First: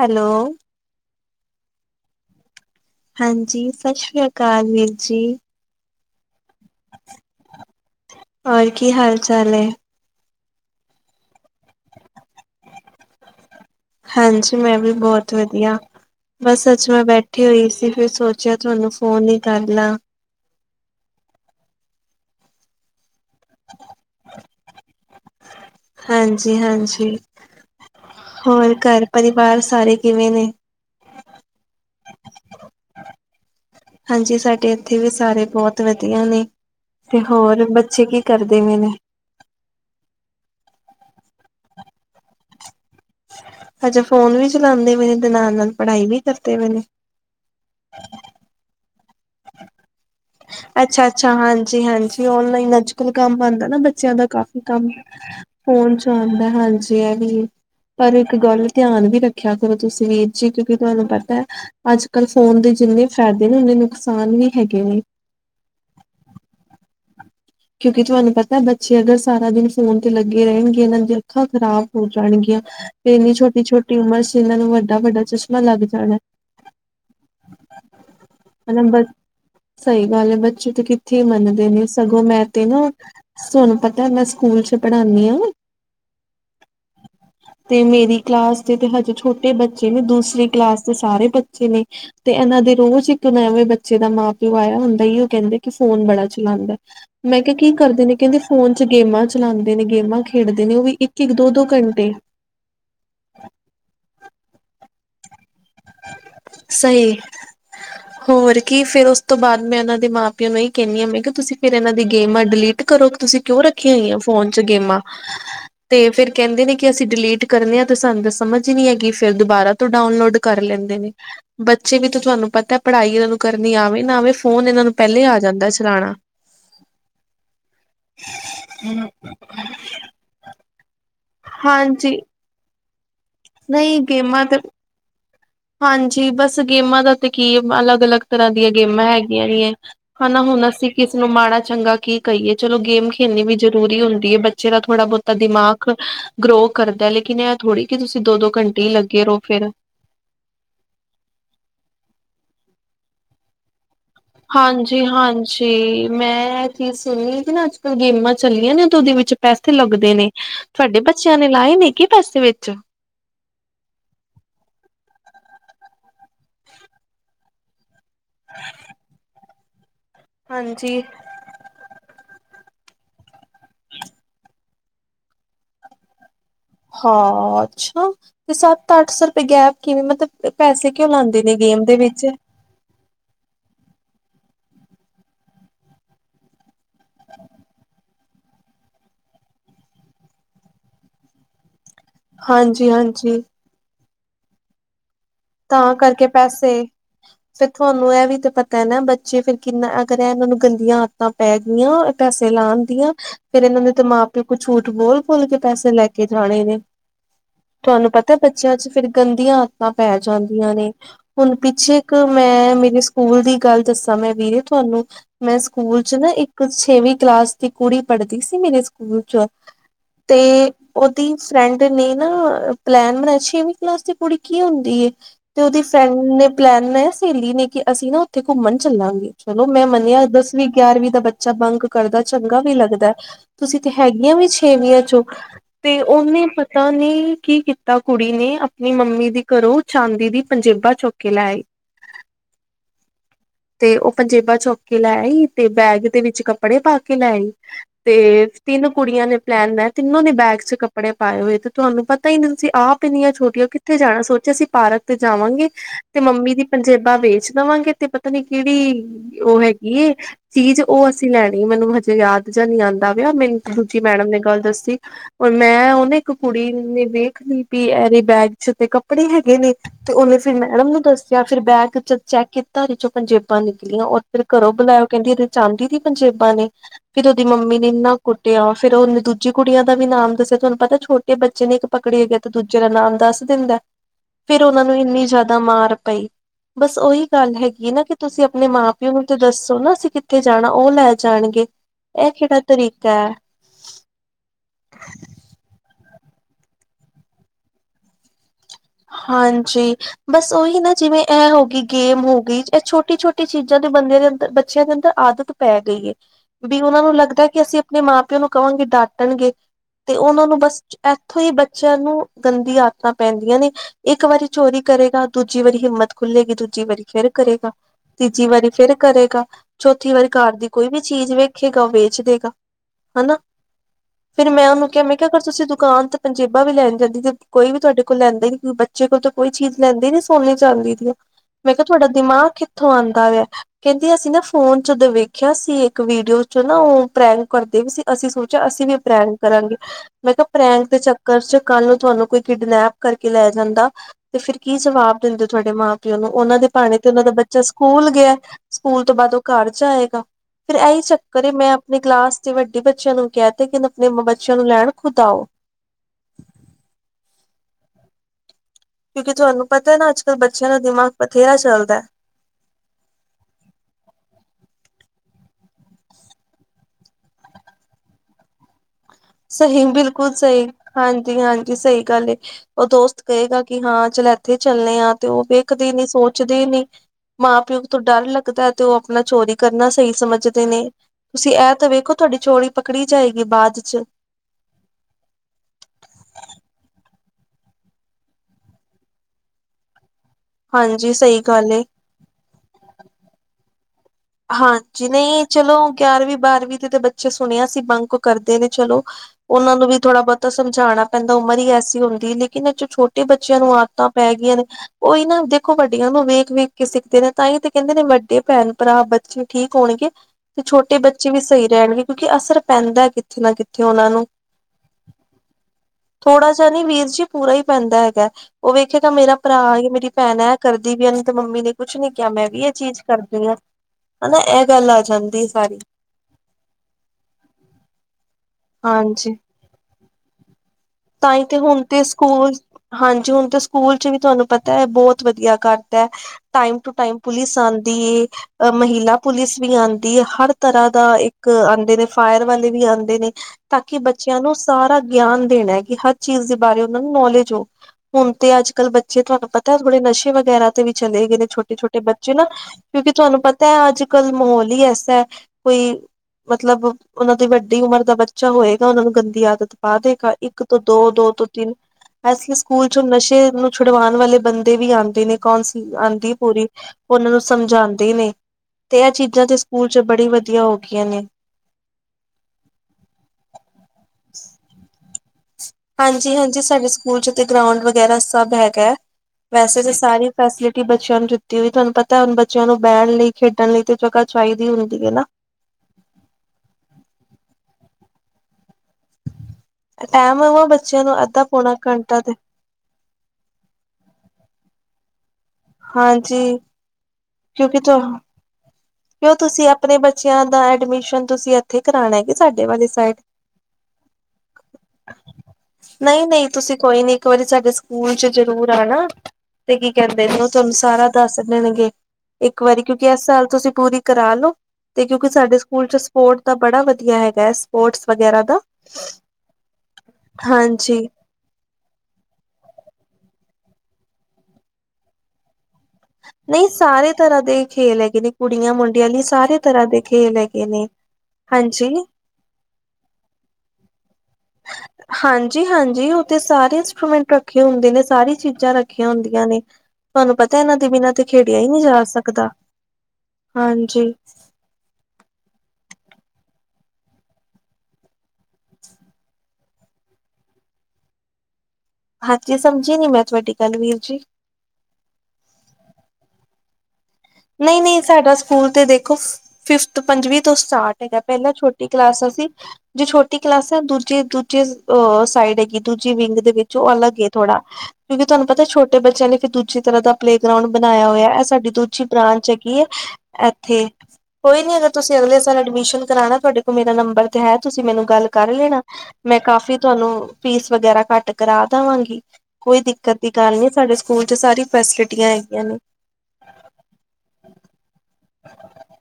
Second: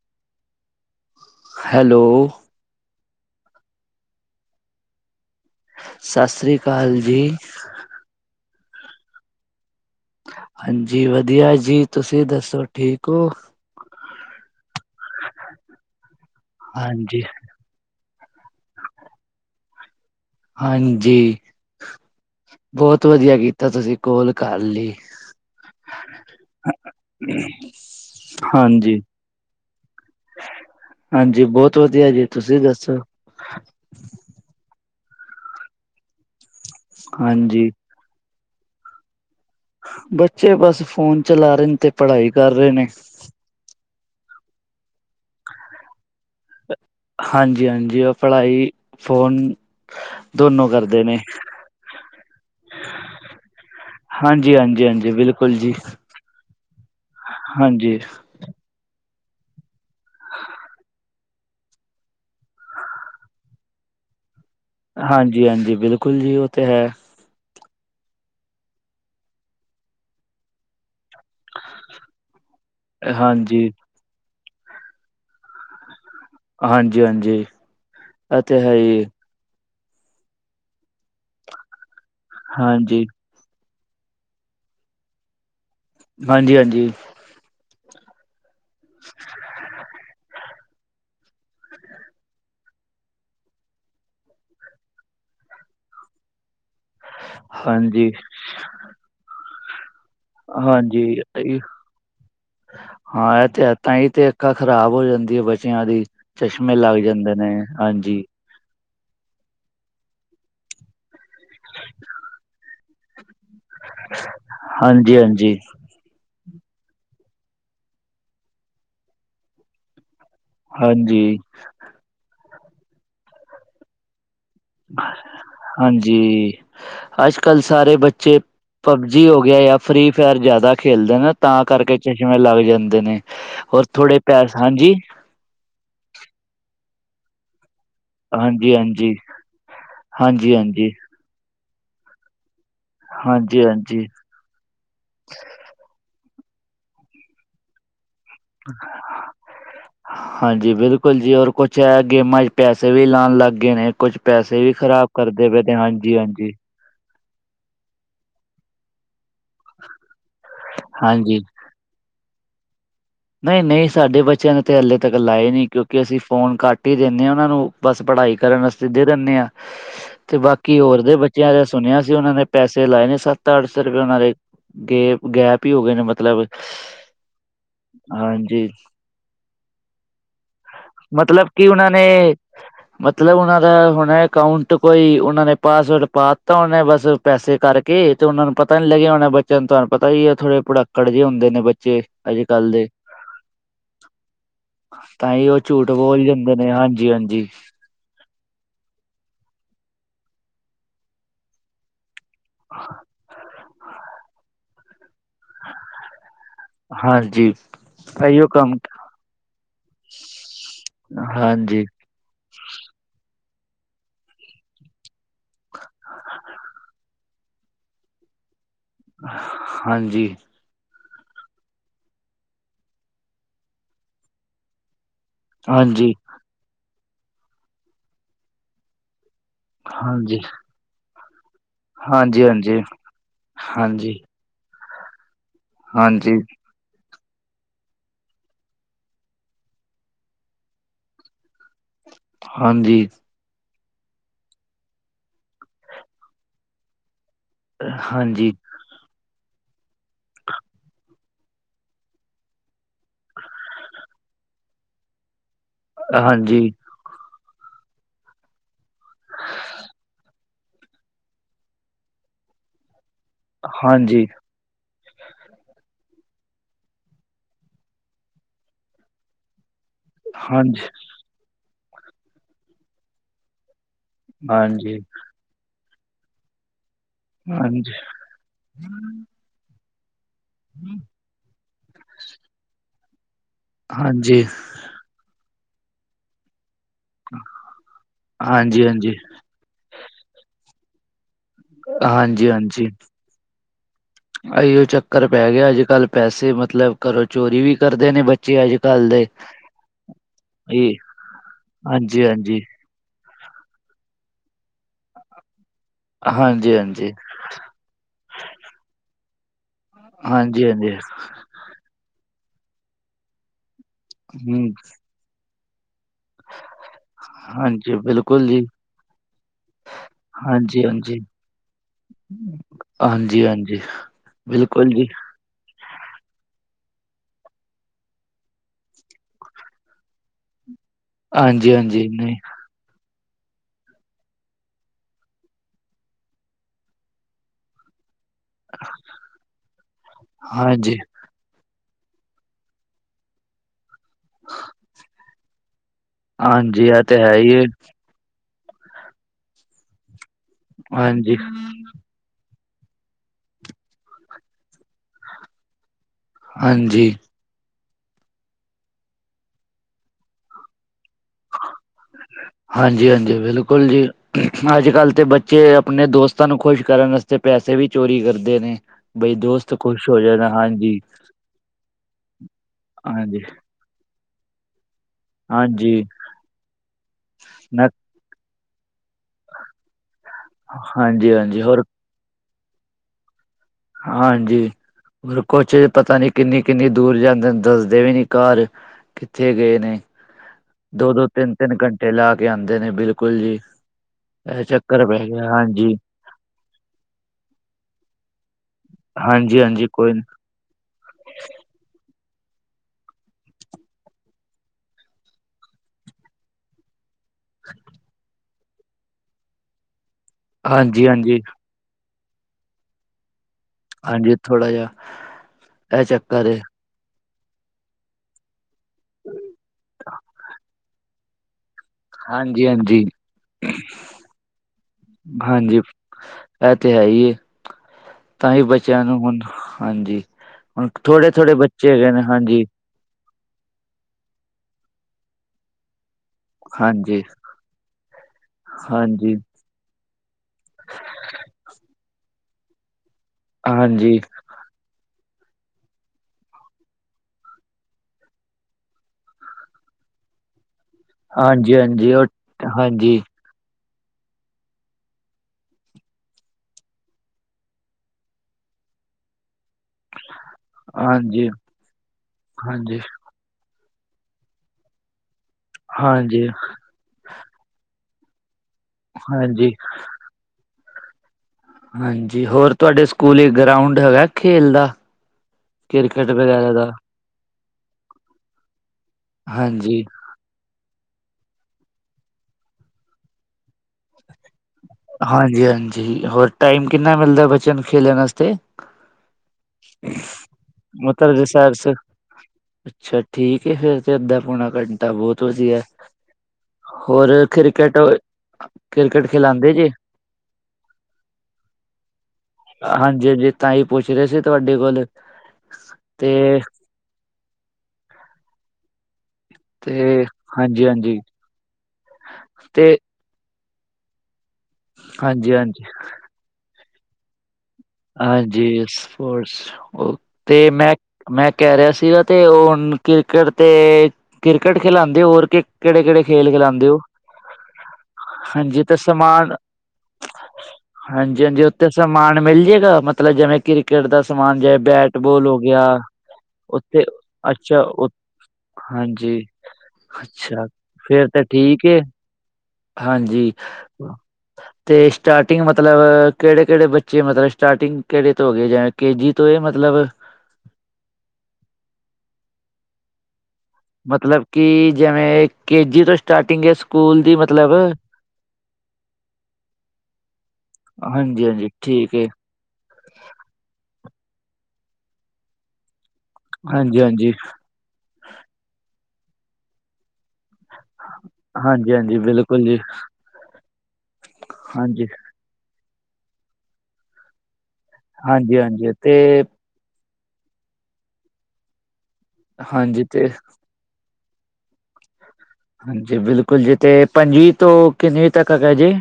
Hello. Hello. ਹਾਂਜੀ, ਸਤਿ ਸ੍ਰੀ ਅਕਾਲ ਵੀਰ ਜੀ। ਸਤੀ ਸ਼੍ਰੀ ਅਕਾਲ ਜੀ। ਹੋਰ ਕੀ ਹਾਲ-ਚਾਲ ਏ? ਹਾਂਜੀ ਵਧੀਆ ਜੀ, ਤੁਸੀਂ ਦੱਸੋ ਠੀਕ ਹੋ? ਹਾਂਜੀ, ਮੈਂ ਵੀ ਬਹੁਤ ਵਧੀਆ‌। ਬਸ ਅੱਜ ਮੈਂ ਹਾਂਜੀ ਬੈਠੀ ਹੋਈ ਸੀ। ਫਿਰ ਸੋਚਿਆ ਤੁਹਾਨੂੰ ਫੋਨ ਹੀ ਕਰ ਲਾ। ਹਾਂਜੀ, ਬਹੁਤ ਵਧੀਆ ਕੀਤਾ ਤੁਸੀਂ ਕੋਲ ਕਰ ਲੀ। ਹਾਂਜੀ ਹਾਂਜੀ, ਹੋਰ ਹਾਂਜੀ ਘਰ-ਪਰਿਵਾਰ ਸਾਰੇ ਕਿਵੇਂ ਨੇ? ਹਾਂਜੀ ਬਹੁਤ ਵਧੀਆ ਜੀ, ਤੁਸੀਂ ਦੱਸੋ? ਹਾਂਜੀ, ਸਾਡੇ ਇੱਥੇ ਵੀ ਸਾਰੇ ਬਹੁਤ ਵਧੀਆ ਨੇ ਤੇ ਹੋਰ ਹਾਂਜੀ ਬੱਚੇ ਕੀ ਕਰਦੇ ਪਏ ਨੇ? ਬੱਚੇ ਬਸ ਫੋਨ ਚਲਾ ਰਹੇ ਨੇ ਤੇ ਪੜ੍ਹਾਈ ਕਰ ਰਹੇ ਨੇ। ਅੱਛਾ ਫੋਨ ਵੀ ਚਲਾਉਂਦੇ ਪੇ ਨੇ ਤੇ ਨਾਲ-ਨਾਲ ਪੜ੍ਹਾਈ ਵੀ ਕਰਤੇ ਪਏ ਨੇ ਹਾਂਜੀ-ਹਾਂਜੀ ਉਹ ਪੜ੍ਹਾਈ ਫੋਨ ਦੋਨੋ ਕਰਦੇ ਨੇ ਅੱਛਾ-ਅੱਛਾ ਹਾਂਜੀ-ਹਾਂਜੀ ਓਨਲਾਈਨ ਅੱਜਕਲ ਕੰਮ ਆਉਂਦਾ ਨਾ ਬੱਚਿਆਂ ਦਾ ਹਾਂਜੀ ਕਾਫੀ ਹਾਂਜੀ ਕੰਮ ਹਾਂਜੀ ਬਿਲਕੁਲ ਜੀ ਫੋਨ ਚ ਆਉਂਦਾ ਹਾਂਜੀ ਇਹ ਵੀ ਹਾਂਜੀ ਪਰ ਇੱਕ ਗੱਲ ਧਿਆਨ ਵੀ ਰੱਖਿਆ ਕਰੋ ਤੁਸੀਂ ਵੀ ਇਹ ਜੀ ਕਿਉਂਕਿ ਤੁਹਾਨੂੰ ਪਤਾ ਹੈ ਅੱਜ ਕੱਲ੍ਹ ਫੋਨ ਦੇ ਜਿੰਨੇ ਫ਼ਾਇਦੇ ਨੇ ਉਨੇ ਨੁਕਸਾਨ ਵੀ ਹੈਗੇ ਆ ਹਾਂਜੀ-ਹਾਂਜੀ ਬਿਲਕੁਲ ਜੀ ਉਹ ਤੇ ਹੈ ਕਿਉਂਕਿ ਤੁਹਾਨੂੰ ਪਤਾ ਬੱਚੇ ਅਗਰ ਸਾਰਾ ਦਿਨ ਫੋਨ ਤੇ ਲੱਗੇ ਰਹਿਣਗੇ ਨਾ ਅੱਖਾਂ ਖ਼ਰਾਬ ਹੋ ਜਾਣਗੀਆਂ ਤੇ ਇੰਨੀ ਛੋਟੀ ਹਾਂਜੀ -ਛੋਟੀ ਟਿਊਮਰ ਸੀ ਇਹਨਾਂ ਨੂੰ ਵੱਡਾ-ਵੱਡਾ ਚਸ਼ਮਾ ਲੱਗ ਜਾਣਾ ਹਾਂਜੀ-ਹਾਂਜੀ ਅਤੇ ਹੈ ਹਨਾ ਬ ਇ ਸਹੀ ਗੱਲ ਹੈ ਬੱਚੇ ਤੇ ਕਿੱਥੇ ਮੰਨਦੇ ਨੇ ਸਗੋਂ ਮੈਂ ਤੇ ਨਾ ਹਾਂਜੀ ਤੁਹਾਨੂੰ ਪਤਾ ਮੈਂ ਸਕੂਲ ਚ ਪੜ੍ਹਾਉਂਦੀ ਹਾਂ ਹਾਂਜੀ-ਹਾਂਜੀ ਤੇ ਮੇਰੀ ਕਲਾਸ ਦੇ ਤੇ ਹਜੇ ਛੋਟੇ ਬੱਚੇ ਨੇ ਦੂਸਰੀ ਕਲਾਸ ਦੇ ਸਾਰੇ ਬੱਚੇ ਨੇ ਤੇ ਇਹਨਾਂ ਦੇ ਰੋਜ਼ ਇੱਕ ਨਵਵੇਂ ਬੱਚੇ ਦਾ ਮਾਂ ਪਿਓ ਆਇਆ ਹੁੰਦਾ ਹੀ ਉਹ ਕਹਿੰਦੇ ਕਿ ਫੋਨ ਬੜਾ ਚਲਾਉਂਦਾ ਮੈਂ ਕਿਹਾ ਕੀ ਕਰਦੇ ਹਾਂਜੀ, ਨੇ ਕਹਿੰਦੇ ਫੋਨ ਚ ਗੇਮਾਂ ਚਲਾਉਂਦੇ ਨੇ ਗੇਮਾਂ ਖੇ ਖੇਡਦੇ ਨੇ ਉਹ ਵੀ ਹਾਂਜੀ ਇੱਕ-ਇੱਕ ਇਹ ਦੋ-ਦੋ ਘੰਟੇ ਹਾਂ ਇਹ ਤੇ ਇ ਤਾਂ ਹੀ ਅਖਾ ਖ਼ਰਾਬ ਹੋ ਜਾਂਦੀ ਹੈ ਬੱਚਿਆਂ ਦੀ ਚਸ਼ਮੇ ਲੱਗ ਜਾਂਦੇ ਨੇ ਹਾਂਜੀ ਕਿ ਫੇਰ ਉਸ ਤੋਂ ਬਾਅਦ ਮੈਂ ਉਹਨਾਂ ਦੇ ਮਾਂ ਪਿਓ ਨੂੰ ਇਹੀ ਕਹਿੰਦੀ ਹ ਮੈਂ ਕਿ ਤੁਸੀਂ ਫੇਰ ਇਹਨਾਂ ਦੀ ਗੇਮ ਆ ਡਿਲੀਟ ਕਰੋ ਤੁਸੀਂ ਕਿਉਂ ਰੱਖੀਆਂ ਹੋਆਂ ਫੋਨ ਚ ਗੇਮਾਂ ਹਾਂਜੀ, ਤੇ ਫ਼ਿਰ ਕਹਿੰਦੇ ਨੇ ਕਿ ਅਸੀਂ ਡਿਲੀਟ ਕਰਨੇ ਹਾਂ ਤੇ ਸਾਨੂੰ ਤਾਂ ਸਮਝ ਨੀ ਹੈਗੀ ਫਿਰ ਦੁਬਾਰਾ ਤੋਂ ਡਾਊਨਲੋਡ ਕਰ ਲੈਂਦੇ ਨੇ ਹਾਂਜੀ, ਬੱਚੇ ਵੀ ਤਾਂ ਤੁਹਾਨੂੰ ਪਤਾ ਪੜ੍ਹਾਈ ਉਹਨਾਂ ਨੂੰ ਕਰਨੀ ਆਵੇ ਨਾ ਆਵੇਂ ਹਾਂਜੀ ਅੱਜ ਕੱਲ ਸਾਰੇ ਬੱਚੇ ਪਬਜੀ ਹੋ ਗਿਆ ਜਾਂ ਫ੍ਰਰੀ ਫਾਇਰ ਜ਼ਿਆਦਾ ਖੇਲਦੇ ਨੇ ਤਾਂ ਕਰਕੇ ਹਾਂਜੀ ਚਸ਼ਮੇ ਲੱਗ ਜਾਂਦੇ ਨੇ ਹੋਰ ਨਹੀਂ ਥੋੜੇ ਗੇਮਾਂ ਤੇ ਪੈਸ ਹਾਂਜੀ ਹਾਂਜੀ ਬਸ ਗੇਮਾਂ ਦਾ ਤੇ ਕੀ ਹੈ ਅਲੱਗ-ਅਲੱਗ ਤਰ੍ਹਾਂ ਦੀਆਂ ਹਾਂਜੀ, ਗੇਮਾਂ ਹਾਂਜੀ, ਹੈਗੀਆਂ ਨੇ ਹਨਾ ਹਾਂਜੀ, ਹੁਣ ਅਸੀਂ ਹਾਂਜੀ, ਹਾਂਜੀ, ਕਿਸ ਨੂੰ ਮਾੜਾ ਚੰਗਾ ਕੀ ਕਹੀਏ ਚਲੋ ਗੇਮ ਖੇਲਣੀ ਵੀ ਜਰੂਰੀ ਹਾਂਜੀ ਹੁੰਦੀ ਹੈ ਬੱਚੇ ਦਾ ਥੋੜ੍ਹਾ ਬਹੁਤਾ ਦਿਮਾਗ ਗਰੋ ਕਰਦਾ ਹੈ ਲੇਕਿਨ ਇਹ ਥੋੜ੍ਹੀ ਕਿ ਤੁਸੀ ਦੋ-ਦੋ ਘੰਟੇ ਹੀ ਲੱਗੇ ਰੋ ਫੇਰ ਹਾਂਜੀ ਬਿਲਕੁਲ ਜੀ ਹੋਰ ਕੁਛ ਗੇਮਾਂ ਚ ਪੈਸੇ ਵੀ ਲਾਉਣ ਲੱਗ ਗਏ ਨੇ ਕੁਛ ਪੈਸੇ ਵੀ ਖ਼ਰਾਬ ਕਰਦੇ ਪਏ ਤੇ ਹਾਂਜੀ-ਹਾਂਜੀ ਹਾਂਜੀ-ਹਾਂਜੀ ਮੈਂ ਇਹ ਚੀਜ਼ ਸੁਣੀਏ ਵੀ ਨਾ ਅੱਜ ਕੱਲ੍ਹ ਗੇਮਾਂ ਚੱਲੀਆਂ ਨੇ ਉਹਦੇ ਵਿੱਚ ਪੈਸੇ ਲੱਗਦੇ ਨੇ ਤੁਹਾਡੇ ਬੱਚਿਆਂ ਹਾਂਜੀ ਨੇ ਲਾਏ ਨੇਗੇ ਪੈਸੇ ਵਿੱਚ ਨਹੀਂ-ਨਹੀਂ ਸਾਡੇ ਬੱਚਿਆਂ ਨੇ ਤਾਂ ਹਲੇ ਤੱਕ ਲਾਏ ਨਹੀਂ ਕਿਉਂਕਿ ਅਸੀਂ ਫੋਨ ਘੱਟ ਹੀ ਦਿੰਦੇ ਹਾਂ ਉਹਨਾਂ ਨੂੰ ਬਸ ਪੜ੍ਹਾਈ ਕਰਨ ਅਸੀ ਸਿੱਦੇ ਦਿੰਦੇ ਹ ਤੇ ਬਾਕੀ ਹਾਂਜੀ ਹੋਰ ਦੇ ਬੱਚੇ ਬਚਿਆਂ ਨੇ ਸੁਣਿਆ ਸੀ ਉਹਨਾਂ ਨੇ ਪੈਸੇ ਲਾਏ ਨੇ ਸੱਤ ਅੱਠ ਸੌ ਰੁਪਏ ਉਹਨਾਂ ਦੇ ਗੈ ਗੈਪ ਹੀ ਹੋ ਗਏ ਨੇ ਮਤਲਬ ਹਾਂ ਅੱਛਾ ਤੇ ਹਾਂਜੀ ਸੱਤ ਅੱਠ ਸੌ ਰੁਪਏ ਗੈਪ ਕਿਵੇਂ ਮਤਲਬ ਪੈਸੇ ਕਿਉਂ ਲਾਉਂਦੇ ਮਤਲਬ ਨੇ ਕਿ ਗੇਮ ਉਹਨਾਂ ਦੇ ਵਿੱਚ [inaudible] ਮਤਲਬ ਉਹਨਾਂ ਦਾ ਹੁਣੇ ਅਕਾਊਂਟ ਕੋਈ ਉਹਨਾਂ ਨੇ ਪਾਸਵਰਡ ਪਾ ਦਿੱਤਾ ਹੋਨੇ ਬਸ ਪੈਸੇ ਕਰਕੇ ਤੇ ਉਹਨਾ ਨੂੰ ਪਤਾ ਨੀ ਲੱਗਿਆ ਹੋਣਾ ਬੱਚਿਆਂ ਨੂੰ ਤੁਹਾਨੂੰ ਪਤਾ ਹੀ ਆ ਥੋੜੇ ਡੁੜਾਕੜ ਜਿਹੇ ਹੁੰਦੇ ਨੇ ਬੱਚੇ ਅੱਜ ਕੱਲ ਦੇ ਹਾਂਜੀ-ਹਾਂਜੀ ਤਾਂ ਹੀ ਉਹ ਝੂਠ ਤਾਂ ਬੋਲ ਕਰਕੇ ਜਾਂਦੇ ਨੇ ਪੈਸੇ ਹਾਂਜੀ, ਹਾਂਜੀ। ਫਿਰ ਤੁਹਾਨੂੰ ਇਹ ਵੀ ਤਾਂ ਪਤਾ ਨਾ ਬੱਚੇ ਫੇਰ ਕਿੰਨਾ ਅਗਰ ਇਹ ਇਹਨਾਂ ਨੂੰ ਗੰਦੀਆਂ ਆਦਤਾਂ ਪੈ ਗਈਆਂ। ਪੈਸੇ ਲਾਨ ਦੀਆ ਫੇਰ ਇਹਨਾਂ ਦੇ ਤੇ ਮਾਂ ਪਿਓ ਕੁ ਝੂਠ ਬੋਲ, ਬੋਲ ਕੇ ਪੈਸੇ ਲੈ ਕੇ ਜਾਣੇ ਨੇ ਹਾਂਜੀ ਤੁਹਾਨੂੰ ਪਤਾ ਇਹੀਓ ਕੰਮ ਬੱਚਿਆਂ ਚ ਫੇਰ ਗੰਦੀਆਂ ਆਦਤਾ ਪੈ ਜਾਂਦੀਆਂ ਨੇ ਹੁਣ ਹਾਂਜੀ ਪਿੱਛੇ ਇੱਕ ਮੈਂ ਮੇਰੇ ਸਕੂਲ ਦੀ ਗੱਲ ਦੱਸਾਂ ਮੈਂ ਵੀਰੇ ਤੁਹਾਨੂੰ ਮੈਂ ਸਕੂਲ ਚ ਨਾ ਇੱਕ ਛੇਵੀਂ ਕਲਾਸ ਦੀ ਕੁੜੀ ਪੜ੍ਹਦੀ ਸੀ ਮੇਰੇ ਅੱਛਾ ਹਾਂਜੀ ਤੇ ਉਹਦੀ ਫਰੈਂਡ ਨੇ ਨਾ ਪਲੈਨ ਬਣਾਇਆ ਛੇਵੀਂ ਕਲਾਸ ਦੀ ਕੁੜੀ ਕੀ ਹੁੰਦੀ ਏ ਤੇ ਉਹਦੀ ਫਰੈਂਡ ਹਾਂਜੀ ਨੇ ਪਲੈਨ ਮੈਂ ਸਹੇਲੀ ਨੇ ਕਿ ਅਸੀਂ ਨਾ ਉੱਥੇ ਘੁੰਮਣ ਚੱਲਾਂਗੇ। ਚਲੋ ਮੈਂ ਮੰਨਿਆ ਹਾਂਜੀ ਦਸਵੀਂ ਗਿਆਰਵੀਂ ਦਾ ਬੱਚਾ ਬੰਗ ਕਰਦਾ ਹਾਂਜੀ ਚੰਗਾ ਵੀ ਹਾਂਜੀ ਲੱਗਦਾ ਤੁਸੀਂ ਤੇ ਹੈਗੀਆਂ ਵੀ ਛੇਵੀਆਂ ਚੋਂ ਤੇ ਹਾਂਜੀ ਉਹਨੇ ਪਤਾ ਨੇ ਕੀ ਕੀਤਾ ਕੁੜੀ ਨੇ ਆਪਣੀ ਮੰਮੀ ਦੀ ਘਰੋਂ ਚਾਂਦੀ ਦੀ ਪੰਜੇਬਾ ਚੁ ਕੇ ਲੈ ਆਈ। ਹਾਂਜੀ। ਤੇ ਉਹ ਪੰਜੇਬਾਂ ਚੁਕ ਕੇ ਲੈ ਆਈ ਤੇ ਬੈਗ ਦੇ ਵਿੱਚ ਕੱਪੜੇ ਪਾ ਕੇ ਲੈ ਆ ਤੇ ਹਾਂਜੀ ਤਿੰਨ ਕੁੜੀਆਂ ਨੇ ਪਲੈਨ ਬਨਾਯਾ ਤਿੰਨੋ ਨੇ ਬੈਗ ਚ ਕੱਪੜੇ ਪਾਏ ਹੋਏ ਤੇ ਤੁਹਾਨੂੰ ਪਤਾ ਹੀ ਨਹੀਂ ਤੁਸੀਂ ਆਪ ਇੰਨੀਆਂ ਛੋਟੀਆਂ ਉੱਥੇ ਜਾਣਾ ਸੋਚਿਆ ਅਸੀਂ ਪਾਰਕ ਤੇ ਜਾਵਾਂਗੇ ਤੇ ਮੰਮੀ ਦੀ ਹਾਂਜੀ ਪੰਜੇਬਾਂ ਵੇਚ ਦੇਵਾਂਗੇ। ਤੇ ਪਤਾ ਨੀ ਕਿਹੜੀ ਉਹ ਹੈਗੀ ਏ ਚੀਜ਼ ਉਹ ਅਸੀਂ ਲੈਣੀ ਮੈਨੂੰ ਹਜੇ ਯਾਦ ਜਾਂ ਨੀ ਆਉਂਦਾ ਆ ਮੈਨੂੰ ਦੂਜੀ ਹਾਂਜੀ ਹਾਂਜੀ ਮੈਡਮ ਨੇ ਗੱਲ ਦੱਸੀ। ਮੈਂ ਉਹਨੇ ਇੱਕ ਕੁੜੀ ਨੇ ਵੇਖ ਲਈ ਵੀ ਐਰੇ ਬੈਗ ਚ ਤੇ ਕੱਪੜੇ ਹੈਗੇ ਨੇ ਤੇ ਉਹਨੇ ਫਿਰ ਮੈਡਮ ਨੂੰ ਦੱਸਿਆ ਫਿਰ ਬੈਗ ਚ ਚੈੱਕ ਕੀਤਾ ਚੋਂ ਪੰਜੇ ਬਂਦ ਨਿਕਲੀਆਂ ਫੇਰ ਘਰੋਂ ਹਾਂਜੀ ਬੁਲਾਇਓ ਕਹਿੰਦੀ ਇ ਚਾਂਦੀ ਦੀ ਪੰਜੇਬਾਂ ਨੇ ਫੇਿਰ ਉਹਦੀ ਮੰਮੀ ਨੇ ਹਾਂਜੀ ਇੰਨਾ ਕੁੱਟਿਆ ਫੇਿਰ ਉਹਨੇ ਦੂਜੀ ਕੁੜੀਆਂ ਦਾ ਵੀ ਨਾਮ ਦੱਸੇ ਤੁਹਾਨੂੰ ਪਤਾ ਛੋਟੇ ਬੱਚੇ ਨੇ ਇੱਕ ਪਕੜੀ ਹੈਗੇ ਤੇ ਦੂਜੇ ਦਾ ਨਾਮ ਦੱਸ ਦਿੰਦਾ। ਹਾਂਜੀ। ਫਿਰ ਉਹਨਾਂ ਨੂੰ ਇੰਨੀ ਜ਼ਿਆਦਾ ਮਾਰ ਪਈ ਬਸ ਉਹੀ ਗੱਲ ਹੈਗੀ ਨਾ ਕਿ ਤੁਸੀਂ ਆਪਣੇ ਮਾਂ ਪਿਓ ਹਾਂਜੀ ਨੂੰ ਤੇ ਦੱਸੋ ਨਾ ਅਸੀਂ ਕਿ ਕੇ ਜਾਣਾ ਉਹ ਲੈ ਜਾਣਗੇ ਇਹ ਹਾਂਜੀ ਕਿਹੜਾ ਤਰੀਕਾ ਹੈ। ਇਓ ਚੱਕਰ ਪੈ ਗਿਆ ਅੱਜ ਕੱਲ ਪੈਸੇ ਮਤਲਬ ਘਰੋਂ ਚੋਰੀ ਵੀ ਕਰਦੇ ਨੇ ਬੇ ਤੇ ਅਜ ਕਲ ਹਾਂਜੀ ਬਸ ਉਹੀ ਨਾ ਜਿਵੇਂ ਇਹ ਹੋ ਗਈ ਗੇਮ ਹਾਂਜੀ ਹੋ ਹਾਂਜੀ ਗਈ ਇਹ ਛੋਟੀ, ਛੋਟੀ ਚੀਜ਼ਾਂ ਦੇ ਬੰਦਿਆਂ ਦੇ ਅੰਦਰ ਬੱਚਿਆਂ ਦੇ ਅੰਦਰ ਆਦਤ ਪੈ ਗਈ ਹੈ ਹਾਂਜੀ ਵੀ ਉਹਨਾ ਹਾਂਜੀ ਨੂੰ ਲੱਗਦਾ ਕਿ ਅਸੀਂ ਤੇ ਮਾਂ ਪਿਓ ਨੂੰ ਕਹਾਂਗੇ ਡਾਟਣਗੇ ਤੇ ਉਹਨਾਂ ਨੂੰ ਹਾਂਜੀ ਬਸ ਹਾਂਜੀ ਇੱਥੋਂ ਹੀ ਬ ਬੱਚਿਆਂ ਨੂੰ ਗੰਦੀ ਆਦਤਾਂ ਪੈਂਦੀਆਂ ਨੇ ਇੱਕ ਵਾਰੀ ਹਮ ਚੋਰੀ ਕਰੇਗਾ। ਦੂਜੀ ਵਾਰੀ ਹਿੰਮਤ ਖੁੱਲੇਗੀ ਦੂਜੀ ਵਾਰੀ ਫਿਰ ਕਰੇਗਾ ਹਾਂਜੀ ਤੀਜੀ ਬਿਲਕੁਲ ਜੀ ਵਾਰੀ ਫਿਰ ਕਰੇਗਾ ਚੌਥੀ ਵਾਰੀ ਘਰ ਦੀ ਹਾਂਜੀ ਕੋਈ ਵੀ ਹਾਂਜੀ ਚੀਜ਼ ਵੇਖੇਗਾ ਉਹ ਵੇਚ ਦੇਗਾ। ਹਾਂਜੀ, ਹਾਂਜੀ। ਫੇਿਰ ਮੈਂ ਉਹਨੂੰ ਬਿਲਕੁਲ ਕਿਹਾ ਜੀ, ਮੈਂ ਕਿਹਾ ਅਗਰ ਤੁਸੀਂ ਦੁਕਾਨ ਤੇ ਪੰਜੇਬਾਂ ਵੀ ਲੈਣ ਜਾਂਦੀ ਜ ਕੋਈ ਵੀ ਤੁਹਾਡੇ ਕੋਲ ਲੈਂਦਾ ਹੀ ਬੱਚੇ ਕੋਲ ਤਾਂ ਕੋਈ ਚੀਜ਼ ਲੈਂਦੀ ਨੀ ਸੋਨੇ ਚਾਦੀ ਦੀ ਮੈਂ ਕਿਹਾ ਤੁਹਾਡਾ ਹਾਂਜੀ-ਹਾਂਜੀ, ਨਹੀਂ ਦਿਮਾਗ ਕਿਥੋਂ ਆਉਂਦਾ ਵ ਕਹਿੰਦੇ ਅਸੀਂ ਨਾ ਫੋਨ ਚੋ ਵੇਖਿਆ ਸੀ ਇੱਕ ਵੀਡੀਓ ਚ ਨਾ ਉਹ ਪ੍ਰੈਗ ਕਰਦੇ ਵੀ ਸੀ ਅਸੀਂ ਸੌਚ ਅਸੀਂ ਵੀ ਪ੍ਰੈਂਕ ਕਰਾਂਗੇ ਮੈਂ ਕਿਹਾ ਪ੍ਰੈਂਕ ਦੇ ਹਾਂਜੀ। ਚੱਕਰ ਚ ਕੱਲ ਨੂੰ ਤੁਹਾਨੂੰ ਕੋਈ ਕਿਡਨੈਪ ਕਰਕੇ ਕੇ ਲੈ ਜਾਂਦਾ ਤੇ ਫਿਰ ਕੀ ਜਵਾਬ ਦਿੰਦੇ ਤੁਹਾਡੇ ਮਾਂ ਉਹਨੂੰ ਉਹਨਾਂ ਦੇ ਹਾਂਜੀ, ਭਾਣੇ ਐ ਤੇ ਉਹਨਾਂ ਦਾ ਹੈ ਈ ਬੱਚਾ ਏ, ਸਕੂਲ ਗਿਆ ਸਕੂਲ ਤੋਂ ਬਾਅਦ ਉਹ ਘਰ ਚ ਆਏਗਾ। ਫਿਰ ਇਹੀ ਹਾਂਜੀ, ਚੱਕਰ ਏ ਮੈਂ ਆਪਣੇ ਕਲਾਸ ਤੇ ਵਡੇ ਬੱਚਿਆਂ ਨੂੰ ਕਹਿ ਤੇ ਆਪਣੇ ਬੱਚਿਆਂ ਨੂੰ ਲੈਣ ਖੁਦ ਆਓ। ਹਾਂਜੀ। ਕਿਉਂਕਿ ਤੁਹਾਨੂੰ ਪਤਾ ਹੈ ਨਾ ਅੱਜ ਕੱਲ੍ਹ ਬੱਚਿਆਂ ਦਾ ਦਿਮਾਗ ਬਥੇਰਾ ਚੱਲਦਾ। ਹਾਂਜੀ, ਹਾਂਜੀ ਬਿਲਕੁਲ ਜੀ। ਅੱਜ ਕੱਲ੍ਹ ਤੇ ਬੱਚੇ ਆਪਣੇ ਦੋਸਤਾਂ ਨੂੰ ਖ਼ੁਸ਼ ਕਰਨ ਵਾਸਤੇ ਪੈਸੇ ਵੀ ਚੋਰੀ ਕਰਦੇ ਨੇ ਬਈ ਦੋਸਤ ਸਹੀ ਖੁਸ਼ ਹੋ ਬਿਲਕੁਲ ਜਾਣ, ਸਹੀ ਹਾਂਜੀ ਹਾਂਜੀ ਸਹੀ ਗੱਲ ਉਹ ਦੋਸਤ ਹਾਂਜੀ, ਕਹੇਗਾ ਕਿ ਹਾਂ ਚਲ ਇਥੇ ਚੱਲੇ ਆ ਤੇ ਉਹ ਵੇਖਦੇ ਹਾਂਜੀ, ਨੀ ਸੋਚਦੇ ਨੀ ਮਾਂ ਪਿਓ ਮੈਂ ਤੋ ਡਰ ਲਗਦਾ ਤੇ ਉਹ ਆਪਣਾ ਚੋਰੀ ਕਰਨਾ ਸਹੀ ਸਮਝਦੇ ਨੇ ਤੁਸੀ ਹਾਂਜੀ-ਹਾਂਜੀ, ਇਹ ਹੋਰ ਤਾਂ ਵੇਖੋ ਤੁਹਾਡੀ ਚੋਰੀ ਪਕੜੀ ਜਾਏਗੀ ਬਾਅਦ ਚ ਹਾਂਜੀ, ਹੋਰ ਕੁਛ ਪਤਾ ਨੀ ਕਿਨੀ-ਕਿਨੀ ਦੂਰ ਜਾਦੇ ਨੇ, ਦਸਦੇ ਵੀ ਨੀ ਘਰ ਕਿਥੇ ਗਏ ਨੇ? ਹਾਂਜੀ ਦੋ-ਦੋ, ਸਹੀ ਗੱਲ ਏ। ਤਿਨ-ਤਿਨ ਘੰਟੇ ਲਾ ਕੇ ਆਉਦੇ ਨੇ ਬਿਲਕੁਲ ਜੀ। ਐ ਚੱਕਰ ਹਾਂਜੀ, ਪੈ ਨਹੀ ਗਿਆ, ਚਲੋ ਹਾਂਜੀ, ਗਿਆਰਵੀ-ਬਾਰਵੀ ਦੇ ਤੇ ਬੱਚੇ ਸੁਣਿਆ ਸੀ ਬੰਕ ਕਰਦੇ ਨੇ ਚਲੋ ਉਹਨਾਂ ਹਾਂਜੀ-ਹਾਂਜੀ, ਨੂੰ ਵੀ ਕੋਈ ਥੋੜਾ ਬਹੁਤਾ ਤਾਂ ਸਮਝਾਉਣਾ ਪੈਦਾ ਉਮਰ ਹੀ ਐਸੀ ਹੁਦੀ ਲੇਕਿਨ ਇਹ ਚ ਛੋਟੇ ਬੱਚਿਆਂ ਨੂੰ ਆਦਤਾ ਪੈ ਗਈਆਂ ਨੇ ਉਹੀ ਨਾ ਦੇਖੋ ਵੱਡੀਆਂ ਨੂੰ ਵੇਖ-ਵੇਖ ਕੇ ਸਿਖਦੇ ਨੇ। ਤਾਂ ਹੀ ਤੇ ਕਹਿਦੇ ਨੇ ਵਡੇ ਭੈਣ-ਭਰਾ, ਬੱਚੇ ਠੀਕ ਹੋਣਗੇ ਤੇ ਛੋਟੇ ਹਾਂਜੀ, ਬੱਚੇ ਵੀ ਹਾਂਜੀ, ਸਹੀ ਰਣਗੇ ਕਿਉਕਿ ਅਸਰ ਪੈਂਦਾ ਕਿਥੇ? ਕਿਥੇ ਨਾ ਕਿਥੇ ਉਹਨਾਂ ਨੂੰ ਹਾਂਜੀ ਥੋੜਾ ਜਿਹਾ ਇਹ ਚੱਕਰ ਥੋੜਾ ਏ। ਜਿਹਾ ਨੀ ਵੀਰ ਜੀ ਪੂਰਾ ਹੀ ਪੈਂਦਾ ਹੈਗਾ ਉਹ ਵੇਖੇਗਾ ਮੇਰਾ ਭਰਾ, ਮੇਰੀ ਭੈਣ ਹੈ ਕਰਦੀ ਵੀ ਹੈ ਨੀ ਤੇ ਮੰਮੀ ਨੇ ਕੁਛ ਨੀ ਕਿਹਾ, ਮੈਂ ਵੀ ਹਾਂਜੀ, ਇਹ ਚੀਜ਼ ਹਾਂਜੀ, ਕਰਦੀ ਹਾਂ, ਹੈਨਾ ਇਹ ਗੱਲ ਆ ਜਾਦੀ ਹਾਂਜੀ ਸਾਰੀ। ਇਹ ਤੇ ਹੈਹੀਏ। ਤਾਂ ਹੀ ਬੱਚਿਆਂ ਨੂੰ ਹਾਂਜੀ ਹੁਣ ਹਾਜੀ, ਹੁਣ ਤਾਂ ਹੀ ਥੋੜੇ-ਥੋੜੇ ਤੇ ਹੁਣ ਬੱਚੇ ਤੇ ਹੈਗੇ ਨੇ ਸਕੂਲ ਹਾਂਜੀ। ਹਾਂਜੀ, ਹੁਣ ਤਾਂ ਸਕੂਲ ਚ ਵੀ ਤੁਹਾਨੂੰ ਪਤਾ ਹੈ ਬਹੁਤ ਵਧੀਆ ਕਰਤਾ ਹੈ। ਟਾਈਮ ਟੂ ਟਾਈਮ ਹਾਂਜੀ, ਪੁਲਿਸ ਆਉਦੀ ਏ, ਮਹਿਲਾ ਹਾਂਜੀ, ਪੁਲਿਸ ਵੀ ਆਉਦੀ ਹੈ। ਹਰ ਤਰ੍ਹਾਂ ਦਾ ਇਕ ਆਉਦੇ ਨੇ ਫਾਇਰ ਵਾਲੇ ਵੀ ਆਉਦੇ ਨੇ ਤਾਂਕਿ ਹਾਂਜੀ, ਹਾਂਜੀ, ਬੱਚਿਆਂ ਨੂੰ ਸਾਰਾ ਗਿਆਨ ਦੇਣਾ ਹੈ ਕਿ ਹਰ ਚੀਜ਼ ਦੇ ਬਾਰੇ ਉਹਨਾ ਨੂੰ ਨੌਲੇਜ ਹੋ। ਹੁਣ ਤੇ ਅਜ-ਕਲ ਬੱਚੇ ਤੁਹਾਨੂੰ ਪਤਾ ਥੋੜੇ ਨਸ਼ੇ ਵਗੈਰਾ ਤੇ ਵੀ ਚਲੇ ਗਏ ਨੇ ਛੋਟੇ-ਛੋਟੇ ਹਾਂਜੀ ਉਹ ਬੱਚੇ ਨਾ ਕਿਉਂਕਿ ਹਾਂਜੀ। ਤੁਹਾਨੂੰ ਪਤਾ ਤਾਂ ਅਜ-ਕਲ ਮਾਹੌਲ ਹੀ ਐਸਾ ਹੈ, ਕੋਈ ਮਤਲਬ ਉਹਨਾ ਦੀ ਵਡੀ ਉਮਰ ਦਾ ਬੱਚਾ ਬਚਾ ਹੋਏਗਾ ਉਹਨਾ ਨੂੰ ਗੰਦੀ ਆਦਤ ਪਾ ਦੇਵੇਗਾ ਇਕ ਤੋਂ ਦੋ-ਦੋ ਤੋਂ ਹਾਂਜੀ, ਤਿਨ ਇਸ ਲਈ ਸਕੂਲ ਹਾਂਜੀ, ਚੋ ਨਸ਼ੇ ਨੂੰ ਛੁਡਵਾਉਣ ਵਾਲੇ ਬੰਦੇ ਵੀ ਆਉਦੇ ਨੇ। ਕਾਉਂਸਲਿੰਗ ਆਉਦੀ ਹਾਂਜੀ, ਪੂਰੀ ਉਹਨਾਂ ਨੂੰ ਸਮਝਾਉਦੇ ਨੇ ਤੇ ਇਹ ਚੀਜ਼ਾ ਤੇ ਹਾਂਜੀ, ਸਕੂਲ ਚ ਬੜੀ ਵਧੀਆ ਹੋ ਗਈਆਂ ਨੇ। ਹਾਂਜੀ, ਹੋਰ ਤੁਹਾਡੇ ਸਕੂਲ ਇਕ ਗਰਾਉਡ ਹੈਗਾ ਖੇਲ ਦਾ ਕ੍ਰਿਕਟ ਹਾਂਜੀ-ਹਾਂਜੀ, ਵਗੈਰਾ ਸਾਡੇ ਦਾ ਸਕੂਲ ਚ ਤੇ ਗਰਾਉਡ ਵਗੈਰਾ ਸਭ ਹੈਗਾ ਹੈ, ਵੈਸੇ ਤਾਂ ਹਾਂਜੀ, ਸਾਰੇ ਫੈਸਿਲਿਟੀ ਬੱਚਿਆਂ ਨੂੰ ਦਿੱਤੀ ਹੋਈ ਤੁਹਾਨੂੰ ਪਤਾ ਹੈ। ਹੁਣ ਬੱਚਿਆਂ ਨੂੰ ਬਹਿਣ ਲਈ ਖੇਡਣ ਲਈ ਤੇ ਜਗ੍ਹਾ ਚਾਹੀਦੀ ਹੁੰਦੀ ਹੈ ਨਾ ਹਾਂਜੀ-ਹਾਂਜੀ, ਹੋਰ ਟਾਈਮ ਕਿਨਾ ਮਿਲਦਾ ਬੱਚਿਆਂ ਨੂੰ ਖੇਲਣ ਵਾਸਤੇ? ਟਾਈਮ ਹੋਵਾ ਬੱਚਿਆਂ ਨੂੰ ਮਤਵਲਬ ਜ ਅੱਧਾ ਪੌਣਾ ਸਾਹਿਰ ਘੰਟਾ ਤੇ ਅਛਾ, ਠੀਕ ਹੈ ਫੇਰ ਤੇ ਅਧਾ-ਪੌਣਾ ਘਂਟਾ ਤਾਂ ਬਹੁਤ ਵਧੀਆ ਹਾਂਜੀ ਹੋਰ ਕ੍ਰਿਕਟ ਕ੍ਰਿਕਟ ਕਿ ਉਹ ਤੁਸੀ ਖਿਲਾਂਦੇ ਜੇ ਆਪਣੇ ਬੱਚਿਆਂ ਦਾ ਐਡਮਿਸ਼ਨ ਤੁਸੀ ਇਥੇ ਕਰਾਉਣਾ ਹੈਗੇ ਸਾਡੇ ਵਲ ਹਾਂਜੀ-ਹਾਂਜੀ, ਤਾਂ ਹੀ ਪੁਛ ਰਹਿਆ ਸੀ ਤੁਹਾਡੇ ਕੋਲ। ਤੇ ਨਹੀ-ਨਹੀ, ਤੁਸੀ ਕੋਈ ਨੀ ਇਕ ਵਾਰੀ ਸਾਡੇ ਸਕੂਲ ਚ ਜ਼ਰੂਰ ਆਉਣਾ। ਤੇ ਕੀ ਕਹਿਦੇ ਮੈ ਤੁਹਾਨੂੰ ਹਾਂਜੀ ਸਾਰਾ ਹਾਂਜੀ ਦਸ ਦੇਣਗੇ ਇੱਕ ਵਾਰੀ ਤੇ ਕਿਉਕਿ ਇਸ ਸਾਲ ਤੁਸੀ ਪੂਰੀ ਕਰਾ ਲੋ। ਤੇ ਕਿਉਕਿ ਹਾਂਜੀ ਸਾਡੇ ਹਾਂਜੀ ਸਕੂਲ ਚ ਸਪੋਰਟ ਤਾਂ ਬੜਾ ਵਧੀਆ ਹੈਗਾ। ਸਪੋਰਟਸ ਵਗੈਰਾ ਦਾ ਹਾਂਜੀ ਸਪੋਟਸ ਤੇ ਮੈ ਹਾਂਜੀ ਮੈਂ ਕਹਿ ਰਿਹਾ ਸੀਗਾ ਤੇ ਹੁਣ ਕ੍ਰਿਕੇਟ ਤੇ ਕ੍ਰਿਕੇਟ ਖਿਲਾਉਦੇ ਹੋਰ ਕਿ ਕਿਹੜੇ- ਕਿਹੜੇ ਖੇਲ ਨਹੀ, ਖਿਲਾਂਦੇ ਹੋ ਸਾਰੇ ਤਰ੍ਹਾਂ ਦੇ ਖੇਲ ਹੈਗੇ ਨੇ ਕੁੜੀਆਂ ਹਾਂਜੀ ਤੇ ਮੁੰਡਿਆਂ ਲਈ ਸਾਰੇ ਤਰ੍ਹਾਂ ਦੇ ਖੇਲ ਹੈਗੇ ਨੇ। ਹਾਂਜੀ-ਹਾਂਜੀ ਉਥੇ ਹਾਂਜੀ ਸਮਾਨ ਮਿਲ ਜਾਏਗਾ ਮਤਲਬ ਜਿਵੇ ਕ੍ਰਿਕੇਟ ਦਾ ਸਮਾਨ ਜੇ ਬੈਟਬਾਲ ਹੋ ਹਾਂਜੀ ਗਿਆ ਹਾਂਜੀ ਉਹ ਤੇ ਸਾਰੇ ਉਥੇ ਇੰਸਟਰੂਮੈਂਟ ਰੱਖੇ ਹੁੰਦੇ ਨੇ ਅਛਾੱ- ਸਾਰੀ ਚੀਜ਼ਾਂ ਰੱਖੀਆਂ ਹਾਂਜੀ। ਹੁੰਦੀਆਂ ਨੇ ਤੁਹਾਨੂੰ ਪਤਾ ਅਛਾ, ਇਹਨਾਂ ਦੇ ਬਿਨਾਂ ਫੇਰ ਤੇ ਖੇਡਿਆ ਹੀ ਨਹੀਂ ਠੀਕ ਏ ਜਾ ਸਕਦਾ ਹਾਂਜੀ। ਹਾਂਜੀ ਤੇ ਸਟਾਰਟਿੰਗ ਮਤਲਬ ਕਿਹੜੇ-ਕਿਹੜੇ ਬੱਚੇ ਮਤਲਬ ਸਟਾਰਟਿੰਗ ਕਿਹੜੇ ਧੋ ਗਏ ਜਾਵੇ ਕੇ ਜੀ ਤੋਂ ਇਹ ਮਤਲਬ ਹਾਜੀ ਸਮਝੀ ਨੀ ਮੈਂ ਤੁਹਾਡੀ ਗੱਲ ਵੀਰ ਜੀ ਮਤਲਬ ਕਿ ਜਿਵੇਂ ਕੇ ਜੀ ਤੋਂ ਸਟਾਰਟਿੰਗ ਹੈ ਸਕੂਲ ਦੀ ਮਤਲਬ ਨਹੀਂ- ਨਹੀਂ ਸਾਡਾ ਸਕੂਲ ਤੇ ਦੇਖੋ ਫਿਫੱਥ ਪੰਜਵੀਂ ਤੋਂ ਸਟਾਰਟ ਹੈਗਾ ਪਹਿਲਾਂ ਹਾਂਜੀ-ਹਾਂਜੀ ਛੋਟੀ ਠੀਕ ਏ, ਕਲਾਸਾਂ ਸੀ ਜੇ ਛੋਟੀ ਕਲਾਸ ਹੈ ਦੂਜੀ ਦੂਜੇ ਅ ਸਾਈਡ ਹੈਗੀ ਦੂਜੀ ਵਿੰਗ ਦੇ ਵਿੱਚ ਉਹ ਅਲੱਗ ਹਾਂਜੀ-ਹਾਂਜੀ, ਥੋੜਾ। ਕਿਉਂਕਿ ਤੁਹਾਨੂੰ ਪਤਾ ਛੋਟੇ ਬੱਚਿਆਂ ਨੇ ਫਿਰ ਦੂਜੀੇ ਤਰ੍ਹਾਂ ਦਾ ਪਲੇ ਗਰਾਊਂਡ ਬਣਾਇਆ ਹੋਇਆ ਇਹ ਸਾਡੀ ਦੂ ਅੀ ਹਾਂਜੀ-ਹਾਂਜੀ ਬ੍ਰਾਂਚ ਬਿਲਕੁਲ ਹੈਗੀ ਜੀ, ਹੈ। ਇੱਥੇ ਕੋਈ ਨੀ ਅਗਰ ਹਾਂਜੀ। ਤੁਸੀਂ ਅਗਲੇ ਸਾਲ ਐਡਮਿਸ਼ਨ ਕਰਾਣਾ ਤੁਹਾਡੇ ਕੋਲ ਮੇਰਾ ਨੰਬਰ ਤੇ ਹੈ ਤੁਸੀਂ ਮੈਨੂੰ ਗੱਲ ਕਰ ਲੈਣਾ। ਹਾਂਜੀ-ਹਾਂਜੀ ਮੈਂ ਤੇ ਕਾਫੀ ਤੁਹਾਨੂੰ ਫੀਸ ਵਗੈਰਾ ਘੱਟ ਕਰਾ ਦੇਵਾਂਗੀ। ਕੋਈ ਹਾਂਜੀ ਦਿੱਕਤ ਤੇ ਦੀ ਗੱਲ ਨੀ ਸਾਡੇ ਸਕੂਲ ਚ' ਸਾਰੀ ਫੈਸਿਲਿਟੀਆਂ ਹੈਗੀਆਂ ਨੇ। ਹਾਂਜੀ ਬਿਲਕੁੱਲ ਜੀ ਤੇ ਪੰਜਵੀ ਤੋਂ ਕਿੰਨਵੀਂ ਤੱਕ ਹੈਗਾ ਜੇ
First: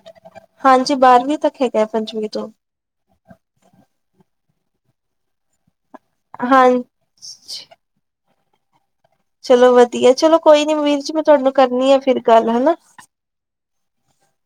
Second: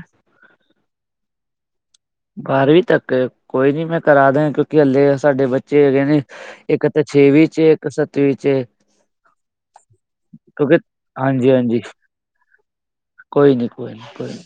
ਹਾਂਜੀ ਬਾਰਵੀਂ ਤੱਕ ਹੈਗੀ- [unintelligible] ਬਾਰਵੀਂ ਤੱਕ ਕੋਈ ਨੀ ਮੈਂ ਕਰਾ ਦ ਕਿਉਂਕਿ ਹੱਲੇ ਸਾਡੇ ਬੱਚੇ ਹੈਗੇ ਨੇ ਹਾਂ ਇੱਕ ਤਾਂ ਛੇਵੀ ਚ' ਇੱਕ ਸੱਤਵੀਂ ਚ' ਚਲੋ ਵਧੀਆ। ਚਲੋ ਕੋਈ ਨੀ ਕਿਉਂਕਿ ਵੀਰ ਜੀ। ਮੈਂ ਹਾਂਜੀ ਤੁਹਾਨੂੰ ਹਾਂਜੀ ਕਰਨੀ ਆ ਫਿਰ ਗੱਲ ਹਨਾ। ਕੋਈ ਨਹੀਂ, ਕੋਈ ਨਹੀਂ, ਕੋਈ ਨਹੀਂ।